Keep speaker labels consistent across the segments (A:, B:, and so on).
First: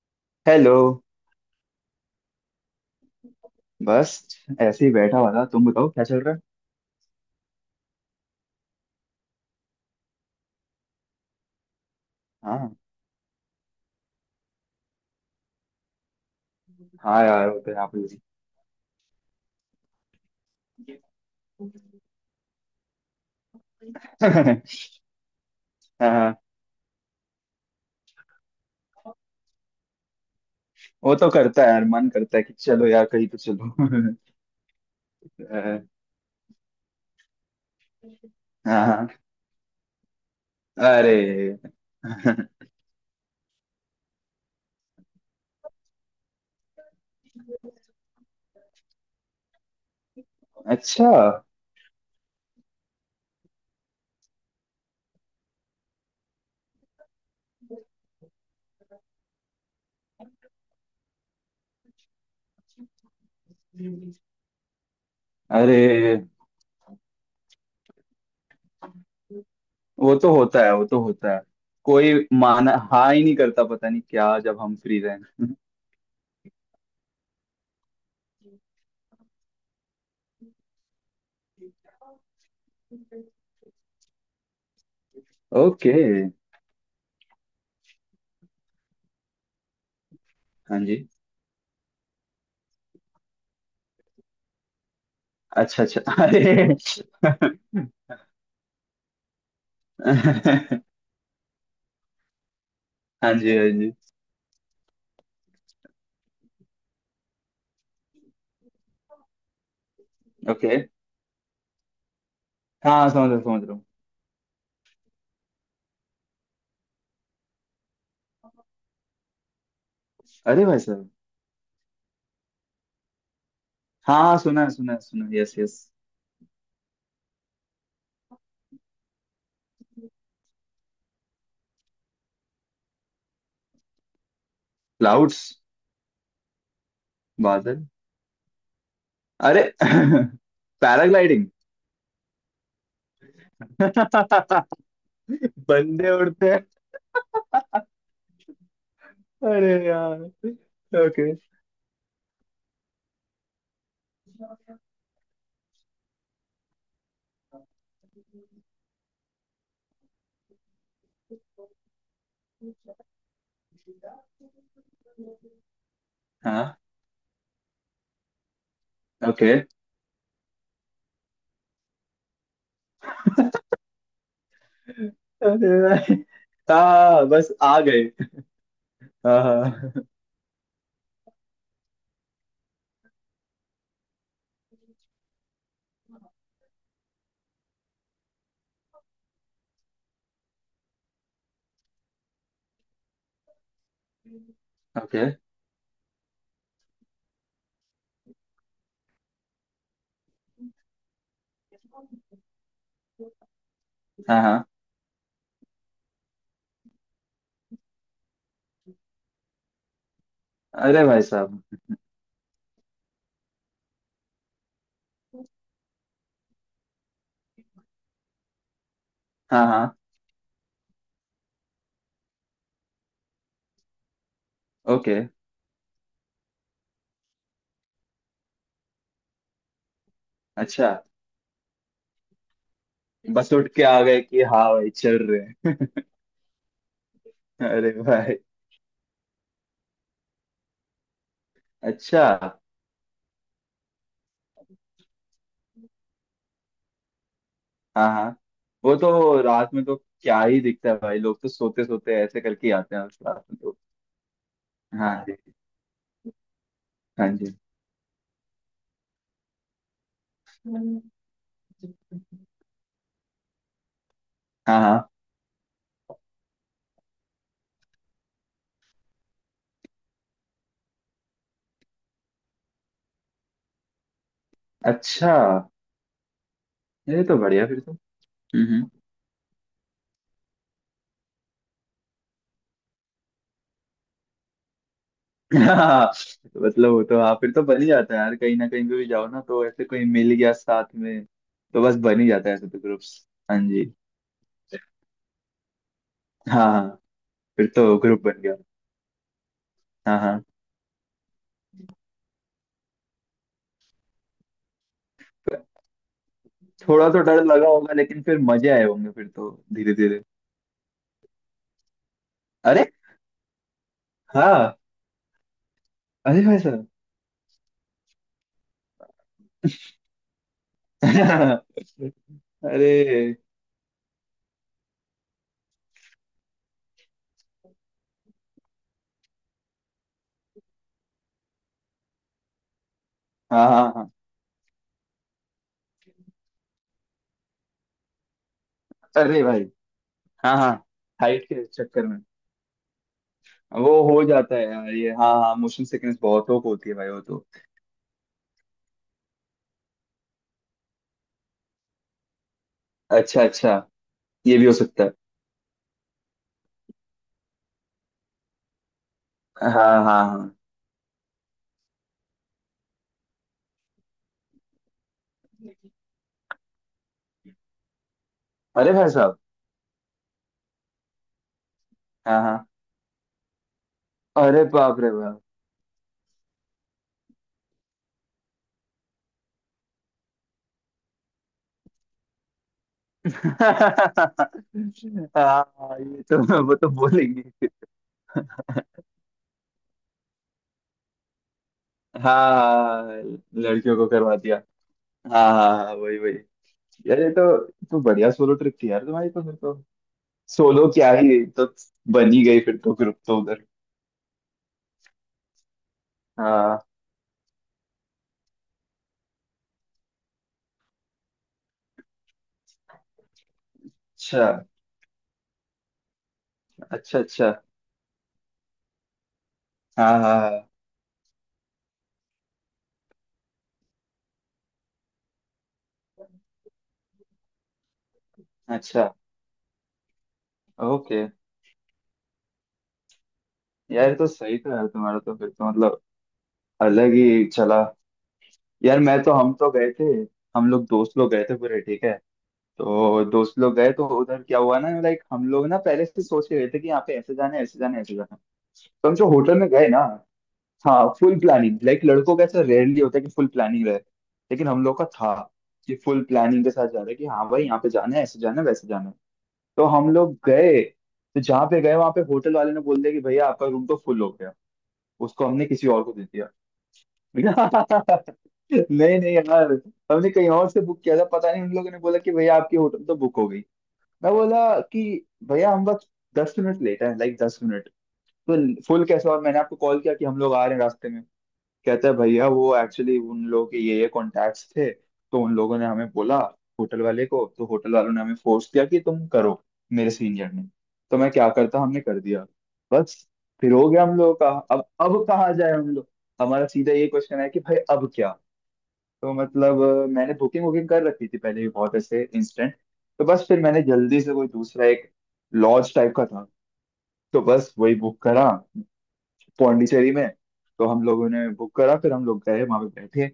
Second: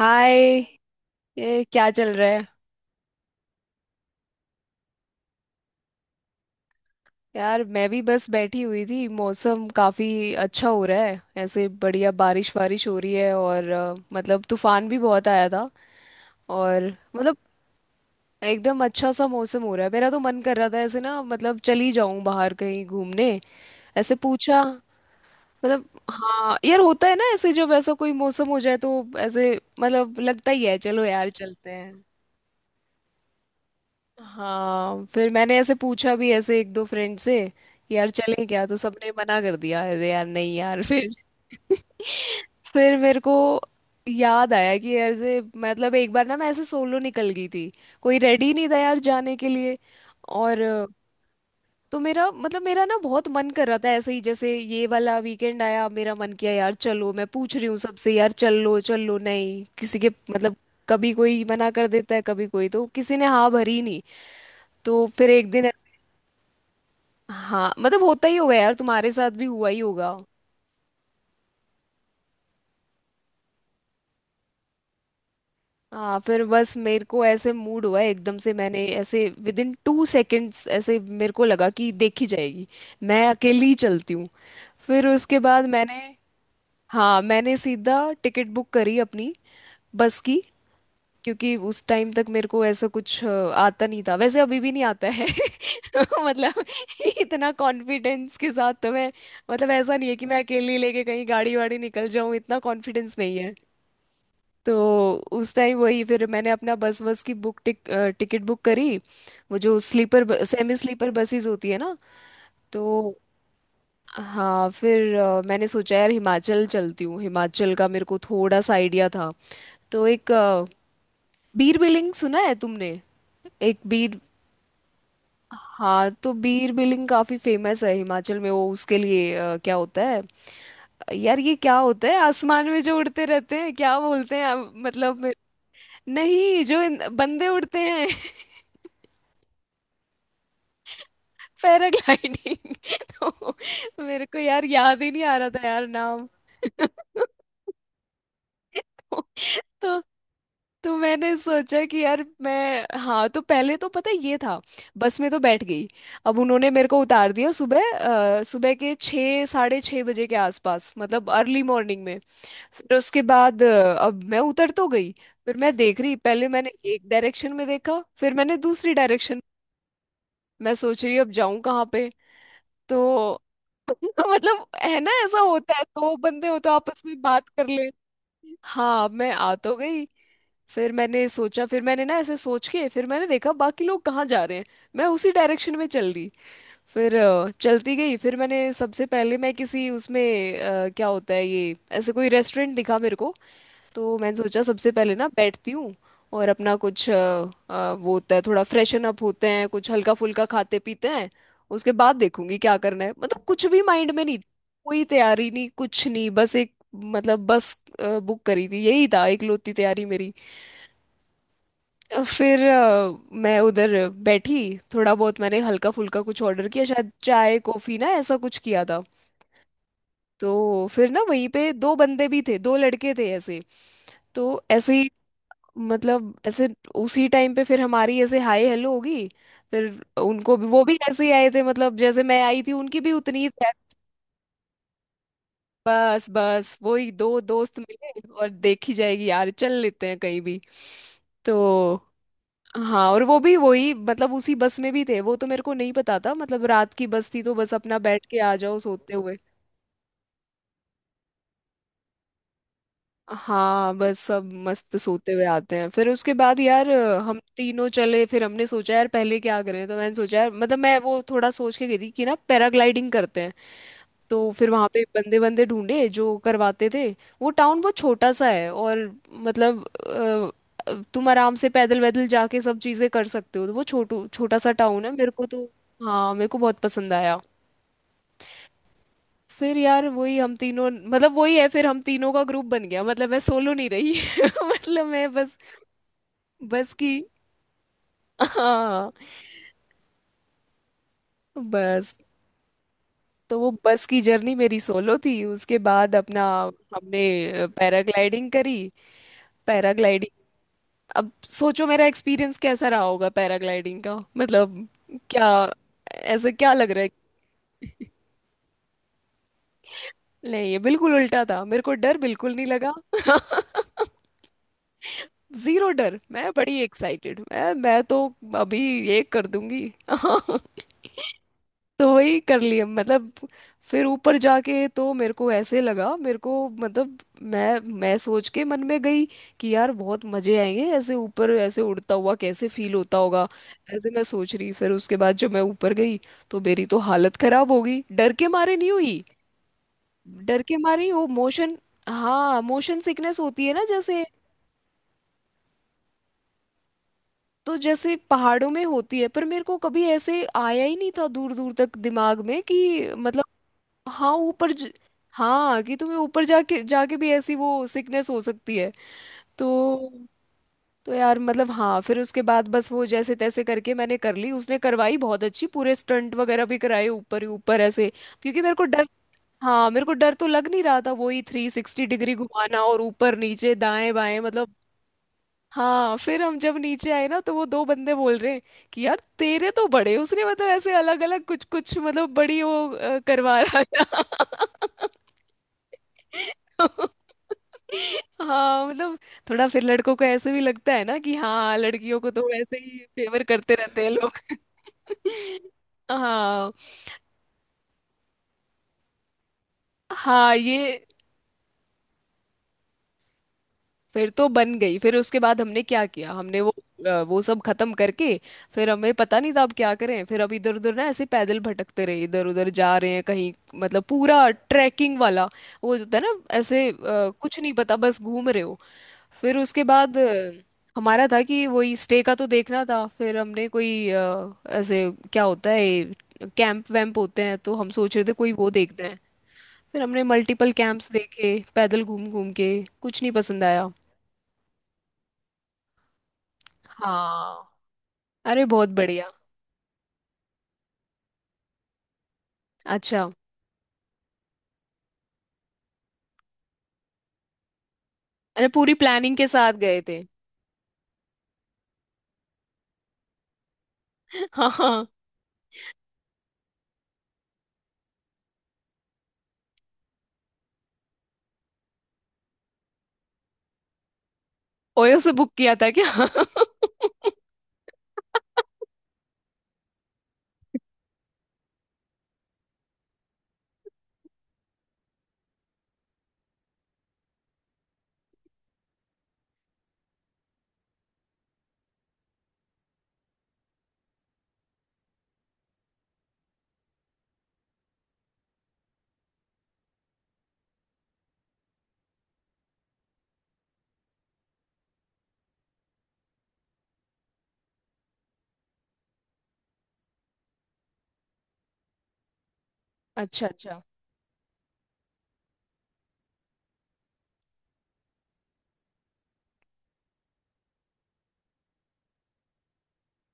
A: हाय।
B: Hello.
A: ये क्या चल रहा है?
B: बस ऐसे ही बैठा हुआ था, तुम बताओ क्या चल रहा है।
A: यार मैं भी बस बैठी हुई थी। मौसम काफी अच्छा हो रहा है, ऐसे बढ़िया बारिश
B: हाँ
A: वारिश हो रही है, और मतलब तूफान भी बहुत आया था। और
B: हाँ
A: मतलब
B: यार, वो तो यहाँ पे भी
A: एकदम अच्छा सा मौसम हो रहा है, मेरा तो मन कर रहा था ऐसे, ना मतलब चली जाऊं बाहर कहीं घूमने, ऐसे पूछा मतलब।
B: हाँ।
A: हाँ यार होता है ना ऐसे, जब ऐसा कोई मौसम हो जाए तो ऐसे मतलब लगता ही है, चलो
B: वो तो
A: यार
B: करता है
A: चलते
B: यार,
A: हैं।
B: मन करता है कि चलो यार कहीं तो चलो।
A: हाँ फिर मैंने ऐसे
B: अ,
A: पूछा भी ऐसे एक दो फ्रेंड से कि यार चलें क्या, तो
B: हाँ हाँ,
A: सबने मना कर दिया, अरे यार नहीं यार फिर
B: अरे
A: फिर मेरे को याद आया कि यार से मतलब एक बार ना मैं ऐसे सोलो निकल गई थी, कोई रेडी नहीं था यार जाने के लिए। और
B: अच्छा।
A: तो मेरा मतलब मेरा ना बहुत मन कर रहा था ऐसे ही, जैसे ये वाला वीकेंड आया, मेरा मन किया यार, चलो मैं पूछ रही हूँ सबसे, यार चल लो चल लो, नहीं किसी के मतलब कभी कोई मना कर देता है, कभी कोई, तो किसी ने हाँ भरी नहीं। तो फिर एक दिन ऐसे,
B: अरे
A: हाँ मतलब होता ही होगा यार, तुम्हारे साथ भी हुआ ही होगा।
B: वो तो होता है, वो तो होता है। कोई माना हाँ ही नहीं करता, पता नहीं क्या जब हम फ्री रहें।
A: हाँ फिर बस मेरे को ऐसे मूड हुआ एकदम से, मैंने ऐसे विद इन टू सेकेंड्स ऐसे मेरे को लगा कि देखी जाएगी, मैं अकेली ही चलती हूँ। फिर उसके बाद
B: ओके।
A: मैंने, हाँ मैंने सीधा टिकट बुक करी अपनी बस की,
B: हाँ जी।
A: क्योंकि उस टाइम तक मेरे को ऐसा कुछ आता नहीं था, वैसे अभी भी नहीं आता है
B: अच्छा अच्छा।
A: मतलब
B: अरे
A: इतना कॉन्फिडेंस के साथ तो मैं, मतलब ऐसा नहीं है कि मैं अकेली
B: हाँ
A: लेके कहीं गाड़ी वाड़ी निकल जाऊं, इतना कॉन्फिडेंस
B: जी, हाँ
A: नहीं है।
B: जी।
A: तो उस टाइम वही फिर मैंने अपना बस बस की बुक टिक, टिकट बुक करी, वो जो sleeper
B: okay,
A: semi sleeper buses होती है ना। तो
B: हाँ समझ रहा हूँ, समझ रहा।
A: हाँ फिर मैंने सोचा यार हिमाचल चलती हूँ, हिमाचल का मेरे को थोड़ा सा आइडिया था। तो एक
B: अरे भाई साहब।
A: बीर बिलिंग सुना है तुमने, एक बीर,
B: हाँ सुना है, सुना है, सुना है, यस यस।
A: हाँ तो बीर बिलिंग काफी फेमस है हिमाचल में, वो उसके लिए क्या होता है यार, ये क्या होता है आसमान में जो उड़ते रहते हैं, क्या बोलते हैं अब,
B: क्लाउड्स।
A: नहीं जो बंदे उड़ते
B: बादल।
A: हैं
B: अरे पैराग्लाइडिंग।
A: पैराग्लाइडिंग तो मेरे को यार याद ही नहीं आ रहा था यार
B: बंदे
A: नाम
B: उड़ते हैं। अरे
A: तो
B: यार।
A: तो
B: ओके।
A: मैंने सोचा कि यार मैं, हाँ तो पहले तो पता है ये था, बस में तो बैठ गई, अब उन्होंने मेरे को उतार दिया सुबह सुबह के छः साढ़े छः बजे के आसपास, मतलब अर्ली मॉर्निंग में। फिर उसके बाद अब मैं उतर तो गई, फिर मैं देख रही, पहले मैंने
B: हाँ।
A: एक डायरेक्शन में देखा, फिर मैंने दूसरी डायरेक्शन,
B: ओके।
A: मैं सोच रही अब जाऊं कहाँ पे। तो मतलब है ना, ऐसा
B: अरे
A: होता है,
B: भाई,
A: दो बंदे हो तो आपस में
B: हाँ
A: बात
B: बस
A: कर
B: आ
A: ले,
B: गए।
A: हाँ मैं
B: हाँ
A: आ तो
B: हाँ।
A: गई। फिर मैंने सोचा, फिर मैंने ना ऐसे सोच के फिर मैंने देखा बाकी लोग कहाँ जा रहे हैं, मैं उसी डायरेक्शन में चल रही, फिर चलती गई, फिर मैंने सबसे पहले मैं किसी उसमें क्या होता है ये ऐसे कोई रेस्टोरेंट दिखा मेरे को। तो मैंने सोचा सबसे पहले
B: ओके।
A: ना बैठती हूँ, और अपना कुछ वो होता है थोड़ा फ्रेशन अप होते हैं, कुछ हल्का फुल्का खाते पीते हैं, उसके बाद देखूंगी क्या करना है, मतलब कुछ भी माइंड में नहीं,
B: हाँ हाँ।
A: कोई तैयारी नहीं, कुछ नहीं, बस एक मतलब बस बुक करी थी यही था इकलौती तैयारी मेरी।
B: अरे भाई साहब।
A: फिर मैं उधर बैठी, थोड़ा बहुत मैंने हल्का फुल्का कुछ ऑर्डर किया, शायद चाय कॉफी ना ऐसा कुछ किया था।
B: हाँ हाँ।
A: तो फिर ना वहीं पे दो बंदे भी थे, दो लड़के थे ऐसे, तो ऐसे ही
B: ओके।
A: मतलब ऐसे उसी टाइम पे फिर हमारी ऐसे हाय हेलो होगी। फिर उनको भी, वो
B: अच्छा।
A: भी ऐसे ही आए थे, मतलब जैसे मैं आई थी, उनकी भी उतनी ही
B: बस
A: थी।
B: उठ के आ गए कि हाँ भाई चल रहे हैं।
A: बस बस वही दो दोस्त
B: अरे
A: मिले
B: भाई।
A: और देखी जाएगी यार, चल लेते हैं कहीं भी तो।
B: अच्छा।
A: हाँ और वो भी वही मतलब उसी बस में भी थे, वो तो मेरे को नहीं पता था, मतलब रात की बस थी तो बस अपना
B: हाँ
A: बैठ
B: हाँ।
A: के आ जाओ
B: वो
A: सोते हुए।
B: तो रात में तो क्या ही दिखता है भाई, लोग तो सोते सोते ऐसे करके ही आते हैं उस रात में तो।
A: हाँ बस सब मस्त
B: हाँ
A: सोते
B: जी,
A: हुए आते हैं, फिर उसके बाद यार
B: हाँ
A: हम
B: जी।
A: तीनों चले। फिर हमने सोचा यार पहले क्या करें, तो मैंने सोचा यार मतलब मैं वो थोड़ा सोच के गई थी कि ना पैराग्लाइडिंग करते हैं, तो फिर
B: हाँ
A: वहाँ पे
B: हाँ।
A: बंदे बंदे ढूंढे जो करवाते थे। वो टाउन बहुत छोटा सा है और मतलब तुम आराम से पैदल वैदल जाके सब चीज़ें कर सकते हो, तो वो छोटू छोटा सा टाउन है मेरे
B: अच्छा।
A: को तो, हाँ मेरे को बहुत पसंद
B: ये तो
A: आया।
B: बढ़िया फिर तो। हम्म।
A: फिर यार वही हम तीनों मतलब वही है, फिर हम तीनों का ग्रुप बन गया, मतलब मैं सोलो नहीं रही मतलब मैं बस,
B: हाँ, मतलब
A: बस
B: वो
A: की
B: तो हाँ, फिर तो बन ही जाता है यार। कहीं ना कहीं पे भी
A: हाँ
B: जाओ ना तो ऐसे कोई मिल गया साथ में। तो बस
A: बस,
B: बन ही जाता है ऐसे तो ग्रुप्स,
A: तो
B: हाँ
A: वो
B: जी।
A: बस की जर्नी मेरी सोलो थी, उसके बाद अपना
B: हाँ हाँ,
A: हमने
B: फिर तो ग्रुप बन
A: पैराग्लाइडिंग
B: गया।
A: करी।
B: हाँ
A: पैराग्लाइडिंग,
B: हाँ।
A: अब सोचो मेरा एक्सपीरियंस कैसा रहा होगा पैराग्लाइडिंग का, मतलब क्या, ऐसा क्या लग रहा
B: थोड़ा
A: है?
B: तो डर लगा होगा, लेकिन फिर मजे आए होंगे फिर तो धीरे धीरे।
A: नहीं ये बिल्कुल उल्टा था, मेरे को डर बिल्कुल नहीं
B: अरे
A: लगा,
B: हाँ।
A: जीरो डर,
B: अरे
A: मैं
B: भाई
A: बड़ी
B: साहब।
A: एक्साइटेड, मैं तो अभी ये कर दूंगी तो
B: अरे।
A: वही कर लिया मतलब। फिर ऊपर जाके तो मेरे को ऐसे लगा मेरे को, मतलब मैं सोच के मन में गई कि यार बहुत मजे आएंगे, ऐसे ऊपर ऐसे उड़ता हुआ कैसे फील होता होगा,
B: हाँ हाँ
A: ऐसे
B: हाँ।
A: मैं सोच रही। फिर उसके बाद जब मैं ऊपर गई तो मेरी तो हालत खराब हो गई, डर के मारे नहीं हुई,
B: अरे भाई। हाँ
A: डर
B: हाँ।
A: के मारे ही, वो
B: हाइट के
A: मोशन,
B: चक्कर में।
A: हाँ मोशन सिकनेस होती है ना
B: वो हो
A: जैसे,
B: जाता है यार ये, हाँ हाँ, मोशन सिकनेस बहुत लोग को होती है भाई, वो तो।
A: तो जैसे पहाड़ों में होती है, पर मेरे को कभी ऐसे आया ही नहीं था दूर दूर तक दिमाग में, कि
B: अच्छा
A: मतलब
B: अच्छा,
A: हाँ
B: ये भी
A: ऊपर
B: हो सकता है।
A: हाँ कि तुम्हें ऊपर जाके जाके भी ऐसी वो सिकनेस हो सकती है।
B: हाँ
A: तो
B: हाँ हाँ।
A: तो यार मतलब हाँ, फिर उसके बाद बस वो जैसे तैसे करके मैंने कर ली, उसने करवाई बहुत अच्छी, पूरे स्टंट वगैरह भी कराए ऊपर ही ऊपर ऐसे, क्योंकि मेरे को
B: अरे
A: डर,
B: भाई साहब।
A: हाँ मेरे को डर तो लग नहीं रहा था, वही थ्री सिक्सटी डिग्री
B: हाँ हाँ।
A: घुमाना और ऊपर नीचे दाएं बाएं
B: अरे
A: मतलब।
B: बाप रे बाप।
A: हाँ फिर हम जब नीचे आए ना, तो वो दो बंदे बोल रहे हैं कि यार तेरे तो बड़े उसने, मतलब ऐसे अलग अलग कुछ कुछ मतलब बड़ी वो करवा रहा था
B: हाँ ये तो वो तो बोलेंगे।
A: हाँ मतलब थोड़ा फिर लड़कों को ऐसे भी लगता है ना कि हाँ लड़कियों को तो ऐसे ही
B: हाँ हाँ,
A: फेवर करते
B: लड़कियों
A: रहते
B: को
A: हैं
B: करवा
A: लोग
B: दिया। हाँ हाँ हाँ, वही वही।
A: हाँ
B: यार ये तो बढ़िया सोलो ट्रिप थी यार तुम्हारी तो फिर तो।
A: हाँ
B: सोलो
A: ये,
B: क्या ही तो, बन ही गई फिर तो ग्रुप तो उधर।
A: फिर तो बन गई, फिर उसके बाद हमने क्या किया, हमने वो
B: हाँ।
A: वो सब खत्म करके फिर हमें पता नहीं था अब क्या करें। फिर अब इधर उधर ना ऐसे पैदल भटकते रहे, इधर उधर जा रहे हैं कहीं, मतलब
B: अच्छा
A: पूरा ट्रैकिंग वाला वो जो होता है ना, ऐसे
B: अच्छा। अच्छा।
A: कुछ नहीं पता बस घूम रहे हो। फिर उसके
B: हाँ
A: बाद
B: हाँ हाँ,
A: हमारा था कि वही स्टे का तो देखना था, फिर हमने कोई ऐसे क्या होता है, कैंप वैम्प होते हैं, तो हम सोच रहे थे कोई वो देखते
B: अच्छा।
A: हैं। फिर हमने मल्टीपल कैंप्स
B: ओके।
A: देखे पैदल घूम घूम के, कुछ नहीं पसंद आया।
B: यार ये तो सही था यार तुम्हारा तो, फिर तो मतलब अलग ही
A: हाँ,
B: चला।
A: अरे बहुत
B: यार मैं
A: बढ़िया।
B: तो, हम तो गए थे। हम लोग दोस्त लोग गए थे पूरे, ठीक है। तो
A: अच्छा,
B: दोस्त लोग गए तो उधर क्या हुआ ना, लाइक हम लोग ना पहले से सोच के गए थे कि यहाँ पे ऐसे जाना है, ऐसे जाना है, ऐसे जाना है।
A: अरे पूरी
B: तो हम जो
A: प्लानिंग के
B: होटल में
A: साथ
B: गए ना।
A: गए थे।
B: हाँ फुल प्लानिंग, लाइक लड़कों का ऐसा रेयरली होता है कि फुल प्लानिंग रहे, लेकिन
A: हाँ
B: हम लोग का
A: हाँ।
B: था कि फुल प्लानिंग के साथ जा रहे हैं कि हाँ भाई यहाँ पे जाना है, ऐसे जाना है, वैसे जाना है। तो हम लोग गए, तो जहाँ पे गए वहां पे होटल वाले ने बोल दिया कि भैया आपका रूम तो फुल हो गया,
A: ओयो से
B: उसको
A: बुक
B: हमने
A: किया
B: किसी
A: था
B: और
A: क्या?
B: को दे दिया। नहीं नहीं यार, हमने कहीं और से बुक किया था। पता नहीं उन लोगों ने बोला कि भैया आपकी होटल तो बुक हो गई। मैं बोला कि भैया हम बस 10 मिनट लेट है, लाइक 10 मिनट, तो फुल कैसे? और मैंने आपको कॉल किया कि हम लोग आ रहे हैं रास्ते में। कहता है भैया वो एक्चुअली उन लोगों के ये कॉन्टैक्ट्स थे, तो उन लोगों ने हमें बोला, होटल वाले को, तो होटल वालों ने हमें फोर्स किया कि तुम करो, मेरे सीनियर ने। तो मैं क्या करता, हमने कर दिया बस। फिर हो गया हम लोगों का, अब कहाँ जाए हम लोग। हमारा सीधा ये क्वेश्चन है कि भाई अब क्या। तो मतलब मैंने बुकिंग वुकिंग कर रखी थी पहले भी बहुत ऐसे इंस्टेंट। तो बस
A: अच्छा
B: फिर
A: अच्छा।
B: मैंने जल्दी से कोई दूसरा एक लॉज टाइप का था, तो बस वही बुक करा पौंडीचेरी में। तो हम लोगों ने बुक करा, फिर हम लोग गए वहां पे बैठे,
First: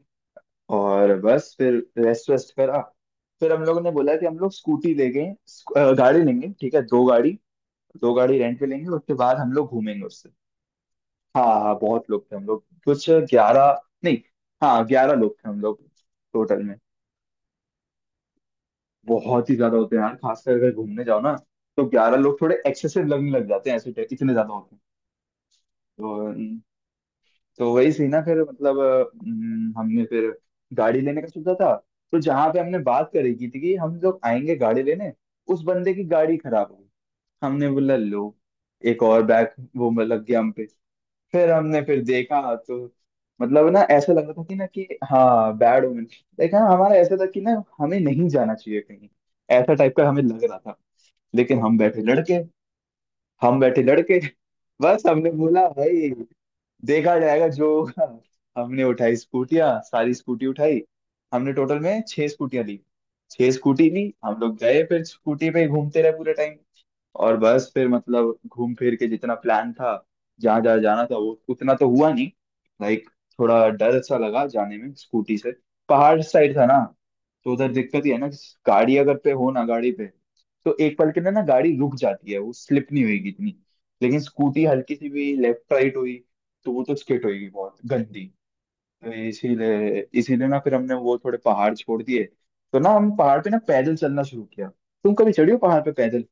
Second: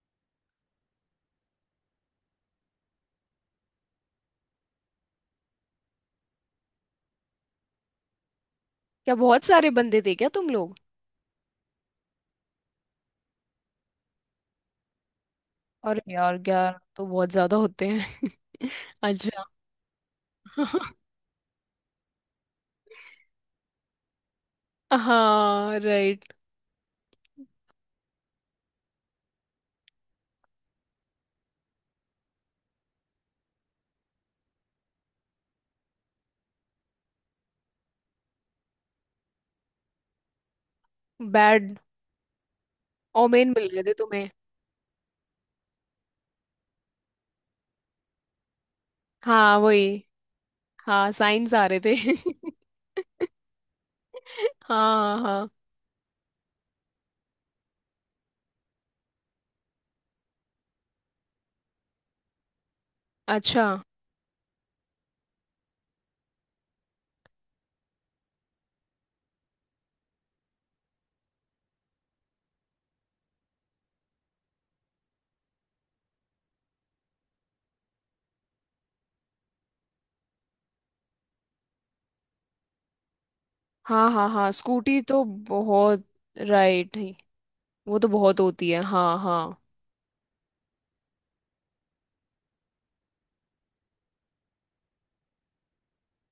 B: और बस फिर रेस्ट वेस्ट करा। फिर हम लोगों ने बोला कि हम लोग स्कूटी ले गए, गाड़ी लेंगे ठीक है, दो गाड़ी, दो गाड़ी रेंट पे लेंगे उसके
A: क्या
B: बाद
A: बहुत
B: हम लोग
A: सारे बंदे
B: घूमेंगे
A: थे क्या
B: उससे।
A: तुम लोग?
B: हाँ हाँ बहुत लोग थे, हम लोग कुछ 11, नहीं हाँ 11 लोग थे हम लोग
A: और यार
B: टोटल में।
A: यार तो बहुत ज्यादा होते हैं अच्छा
B: बहुत ही ज्यादा होते हैं यार, खासकर अगर घूमने जाओ ना, तो 11 लोग थोड़े एक्सेसिव लगने लग जाते हैं ऐसे, इतने ज्यादा होते हैं।
A: हाँ राइट।
B: तो, तो वही सीन है। फिर मतलब हमने फिर गाड़ी लेने का सोचा था। तो जहां पे हमने बात करी की थी कि हम लोग आएंगे गाड़ी लेने, उस बंदे की गाड़ी खराब हो गई। हमने बोला लो, एक और बैग वो मतलब लग गया हम पे। फिर
A: बैड
B: हमने फिर देखा तो,
A: ओमेन मिल
B: मतलब ना
A: रहे थे
B: ऐसा लग
A: तुम्हें?
B: रहा था कि ना कि हाँ बैड वुमेन, लेकिन हाँ, हमारा ऐसा था कि ना हमें नहीं जाना चाहिए कहीं,
A: हाँ
B: ऐसा
A: वही,
B: टाइप का हमें लग रहा था।
A: हाँ साइंस
B: लेकिन
A: आ
B: हम
A: रहे
B: बैठे
A: थे
B: लड़के, हम बैठे लड़के, बस
A: हाँ
B: हमने
A: हाँ।
B: बोला भाई देखा जाएगा जो होगा। हमने उठाई स्कूटियां, सारी स्कूटी उठाई, हमने टोटल में छह स्कूटियां ली, छह
A: अच्छा,
B: स्कूटी ली। हम लोग गए, फिर स्कूटी पे ही घूमते रहे पूरे टाइम। और बस फिर मतलब घूम फिर के जितना प्लान था, जहाँ जहाँ जाना था, वो उतना तो हुआ नहीं। लाइक थोड़ा डर सा लगा जाने में स्कूटी से, पहाड़ साइड था ना, तो उधर दिक्कत ही है ना कि, गाड़ी अगर पे हो ना गाड़ी पे, तो एक पल के लिए ना गाड़ी रुक जाती है, वो स्लिप नहीं होगी इतनी।
A: हाँ
B: लेकिन
A: हाँ हाँ
B: स्कूटी हल्की
A: स्कूटी
B: सी
A: तो
B: भी लेफ्ट राइट
A: बहुत,
B: हुई तो वो तो
A: राइट ही,
B: स्किट होगी बहुत
A: वो तो
B: गंदी।
A: बहुत होती है,
B: तो
A: हाँ हाँ।
B: इसीलिए इसीलिए ना फिर हमने वो थोड़े पहाड़ छोड़ दिए। तो ना हम पहाड़ पे ना पैदल चलना शुरू किया। तुम कभी चढ़ी हो पहाड़ पे पैदल?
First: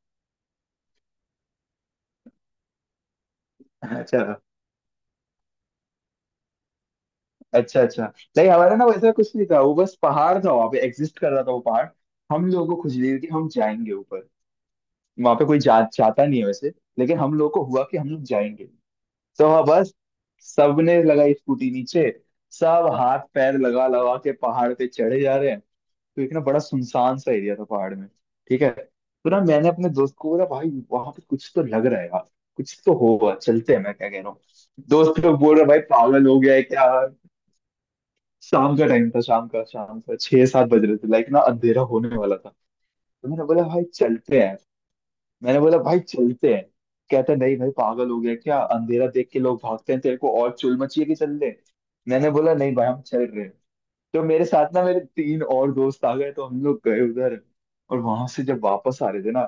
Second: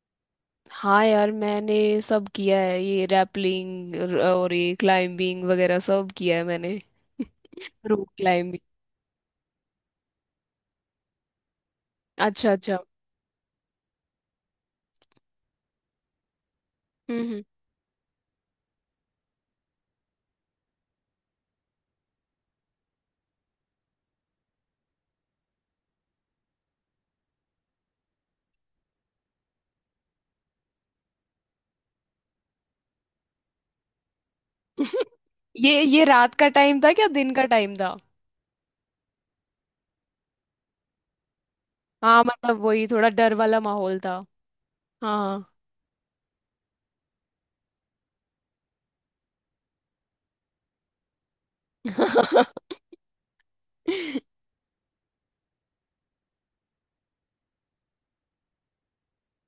A: हाँ यार मैंने सब किया है, ये रैपलिंग
B: अच्छा
A: और ये क्लाइंबिंग वगैरह सब किया है मैंने,
B: अच्छा
A: रोप
B: अच्छा। नहीं
A: क्लाइंबिंग।
B: हमारा ना वैसा कुछ नहीं था, वो बस पहाड़ था, वहाँ पे एग्जिस्ट कर रहा था वो पहाड़। हम
A: अच्छा
B: लोगों
A: अच्छा।
B: को खुश हुई कि हम जाएंगे ऊपर। वहाँ पे कोई जाता नहीं है वैसे, लेकिन हम
A: हम्म।
B: लोगों को हुआ कि हम लोग जाएंगे। तो वहाँ बस सबने लगाई स्कूटी नीचे, सब हाथ पैर लगा लगा के पहाड़ पे चढ़े जा रहे हैं। तो एक ना बड़ा सुनसान सा एरिया था पहाड़ में, ठीक है। तो ना मैंने अपने दोस्त को बोला भाई वहां पे कुछ तो लग रहा है यार, कुछ तो होगा चलते हैं, मैं क्या कह रहा हूँ। दोस्त लोग बोल रहे भाई
A: ये
B: पागल
A: रात
B: हो
A: का
B: गया है
A: टाइम
B: क्या।
A: था क्या, दिन का टाइम था?
B: शाम का टाइम था, शाम का, शाम का 6-7 बज रहे थे, लाइक ना अंधेरा होने
A: हाँ
B: वाला था।
A: मतलब वही थोड़ा
B: तो
A: डर
B: मैंने
A: वाला
B: बोला भाई
A: माहौल था।
B: चलते हैं,
A: हाँ
B: मैंने बोला भाई चलते हैं। कहता नहीं भाई पागल हो गया क्या, अंधेरा देख के लोग भागते हैं तेरे को और चुल मची है कि चल ले। मैंने बोला नहीं भाई हम चल रहे हैं। तो मेरे साथ ना मेरे तीन और दोस्त आ गए, तो हम लोग गए उधर। और वहां से जब वापस आ रहे थे ना,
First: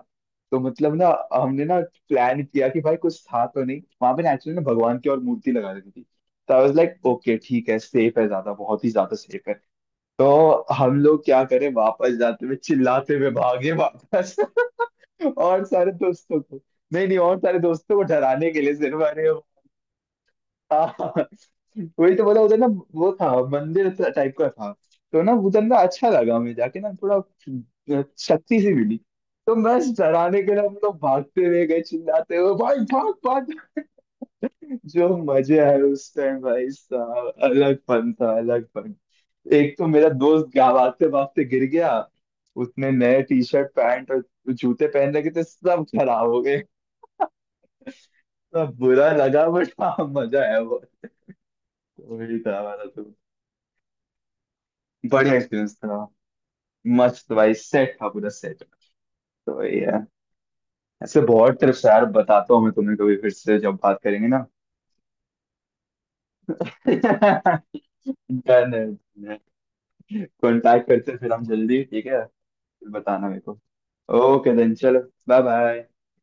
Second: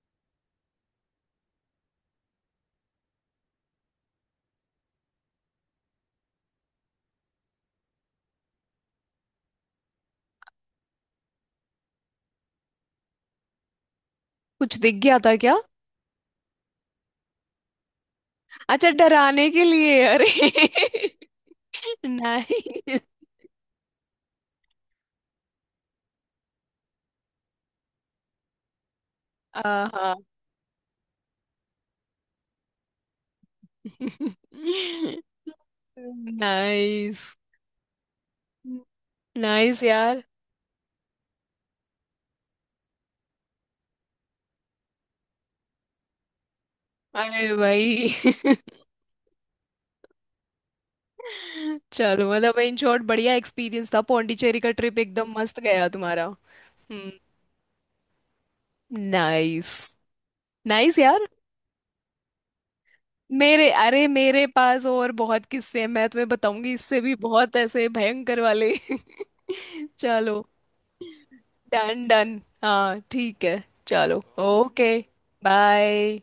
B: तो मतलब ना हमने ना प्लान किया कि भाई कुछ था तो नहीं वहां पे। नेचुरली ना भगवान की और मूर्ति लगा रखी थी, तो आई वाज लाइक ओके ठीक है, सेफ है, ज्यादा बहुत ही ज्यादा सेफ है। तो हम लोग क्या करें, वापस जाते हुए चिल्लाते हुए भागे वापस।
A: कुछ दिख गया था क्या?
B: और सारे दोस्तों को, नहीं नहीं, और सारे दोस्तों को डराने के लिए
A: अच्छा
B: सिर्फ, अरे
A: डराने के लिए? अरे
B: हाँ हाँ। वही तो बोला उधर ना,
A: नहीं।
B: वो था मंदिर टाइप का था। तो ना उधर ना अच्छा लगा, मैं जाके ना थोड़ा शक्ति सी मिली। तो मैं
A: आहा,
B: डराने के लिए हम लोग भागते हुए गए चिल्लाते हुए भाई भाग भाग। जो मजे आए उस टाइम, भाई
A: नाइस,
B: साहब अलग फन था, अलग फन। एक
A: नाइस
B: तो मेरा
A: यार।
B: दोस्त भागते भागते गिर गया। उसने नए टी शर्ट पैंट और जूते पहन रखे थे, सब खराब हो,
A: अरे भाई
B: सब बुरा लगा, बट हाँ मजा आया बहुत। तो
A: चलो,
B: वही
A: मतलब
B: था
A: इन
B: हमारा
A: शॉर्ट
B: तो,
A: बढ़िया एक्सपीरियंस था, पौंडीचेरी का ट्रिप एकदम
B: बढ़िया
A: मस्त
B: एक्सपीरियंस
A: गया
B: था,
A: तुम्हारा। हम्म,
B: मस्त भाई, सेट था पूरा सेट। तो
A: नाइस,
B: वही है।
A: नाइस
B: ऐसे
A: यार।
B: बहुत ट्रिप्स यार बताता हूँ मैं तुम्हें, कभी फिर से
A: मेरे,
B: जब बात
A: अरे
B: करेंगे
A: मेरे
B: ना।
A: पास और बहुत किस्से हैं, मैं तुम्हें बताऊंगी इससे भी बहुत
B: डन
A: ऐसे भयंकर वाले
B: है।
A: चलो।
B: कांटेक्ट करते हैं फिर हम जल्दी,
A: डन,
B: ठीक है?
A: डन
B: फिर
A: हाँ
B: बताना मेरे
A: ठीक
B: को।
A: है चलो।
B: ओके देन,
A: ओके
B: चलो। Bye bye.
A: बाय।